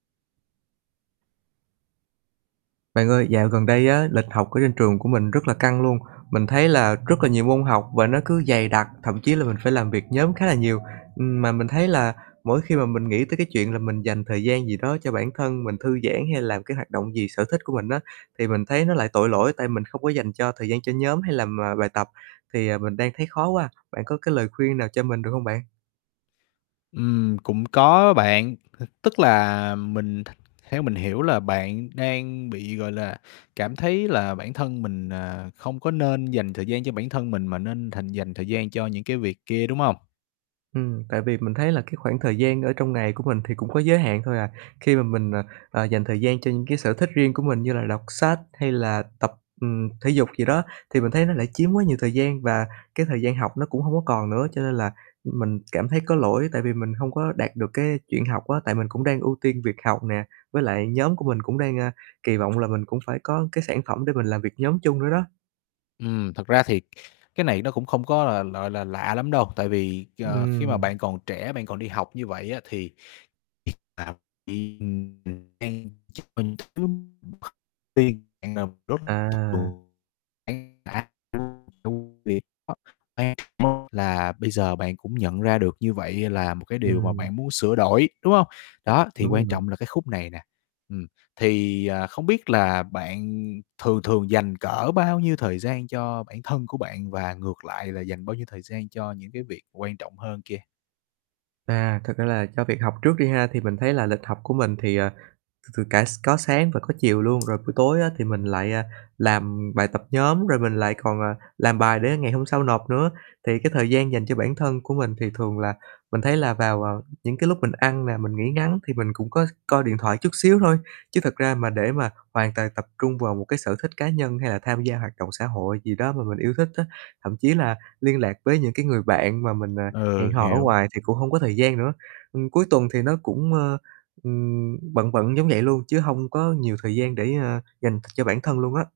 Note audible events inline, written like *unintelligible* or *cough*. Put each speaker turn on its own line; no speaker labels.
Bạn ơi, dạo gần đây á, lịch học ở trên trường của mình rất là căng luôn, mình thấy là rất là nhiều môn học và nó cứ dày đặc, thậm chí là mình phải làm việc nhóm khá là nhiều. Ừm, mà mình thấy là mỗi khi mà mình nghĩ tới cái chuyện là mình dành thời gian gì đó cho bản thân mình thư giãn hay làm cái hoạt động gì sở thích của mình á, thì mình thấy nó lại tội lỗi tại mình không có dành cho thời gian cho nhóm hay làm, à, bài tập. Thì, à, mình đang thấy khó quá, bạn có cái lời khuyên nào cho mình được hông bạn?
Ừm. Cũng có á bạn, *chuckles* tức là mình th theo mình hiểu là bạn đang bị, gọi là, cảm thấy là bản thân mình, à, không có nên dành thời gian cho bản thân mình mà nên thành dành thời gian cho những cái việc kia, đúng hông?
Ừm, tại vì mình thấy là cái khoảng thời gian ở trong ngày của mình thì cũng có giới hạn thôi à. Khi mà mình, ờ, ờ, dành thời gian cho những cái sở thích riêng của mình như là đọc sách hay là tập, ừm, thể dục gì đó thì mình thấy nó lại chiếm quá nhiều thời gian và cái thời gian học nó cũng hông có còn nữa, cho nên là, ừm, mình cảm thấy có lỗi. Tại vì mình hông có đạt được cái chuyện học á, tại mình cũng đang ưu tiên việc học nè, với lại nhóm của mình cũng đang, à, kỳ vọng là mình cũng phải có cái sản phẩm để mình làm việc nhóm chung nữa đó.
Ừm, thật ra thì cái này nó cũng không có là, gọi là, lạ lắm đâu, tại vì, ờ, khi mà
Ừm.
bạn còn trẻ, bạn còn đi học như vậy á thì
À.
*unintelligible* là bây giờ bạn cũng nhận ra được như vậy là một cái điều mà
Ừm.
bạn muốn sửa đổi, đúng hông? Đó, thì
Đúng rồi
quan
bạn.
trọng là cái khúc này nè. Ừm, thì, à, không biết là bạn thường thường dành cỡ bao nhiêu thời gian cho bản thân của bạn và ngược lại là dành bao nhiêu thời gian cho những cái việc quan trọng hơn kia?
À, thật ra là cho việc học trước đi ha, thì mình thấy là lịch học của mình thì, à, từ từ cả s có sáng và có chiều luôn. Rồi buổi tối á thì mình lại, à, làm bài tập nhóm rồi mình lại còn, à, làm bài để ngày hôm sau nộp nữa, thì cái thời gian dành cho bản thân của mình. Thì thường là mình thấy là vào, à, những cái lúc mình ăn nè, mình nghỉ ngắn thì mình cũng có coi điện thoại chút xíu thôi, chứ thật ra mà để mà hoàn toàn tập trung vào một cái sở thích cá nhân hay là tham gia hoạt động xã hội gì đó mà mình yêu thích á. Thậm chí là liên lạc với những cái người bạn mà mình, à, hẹn
Ừ,
hò ở
hiểu.
ngoài thì cũng hông có thời gian nữa. Ừm, cuối tuần thì nó cũng, ơ, ừm, bận bận giống vậy luôn chứ hông có nhiều thời gian để, ơ, dành cho bản thân luôn á.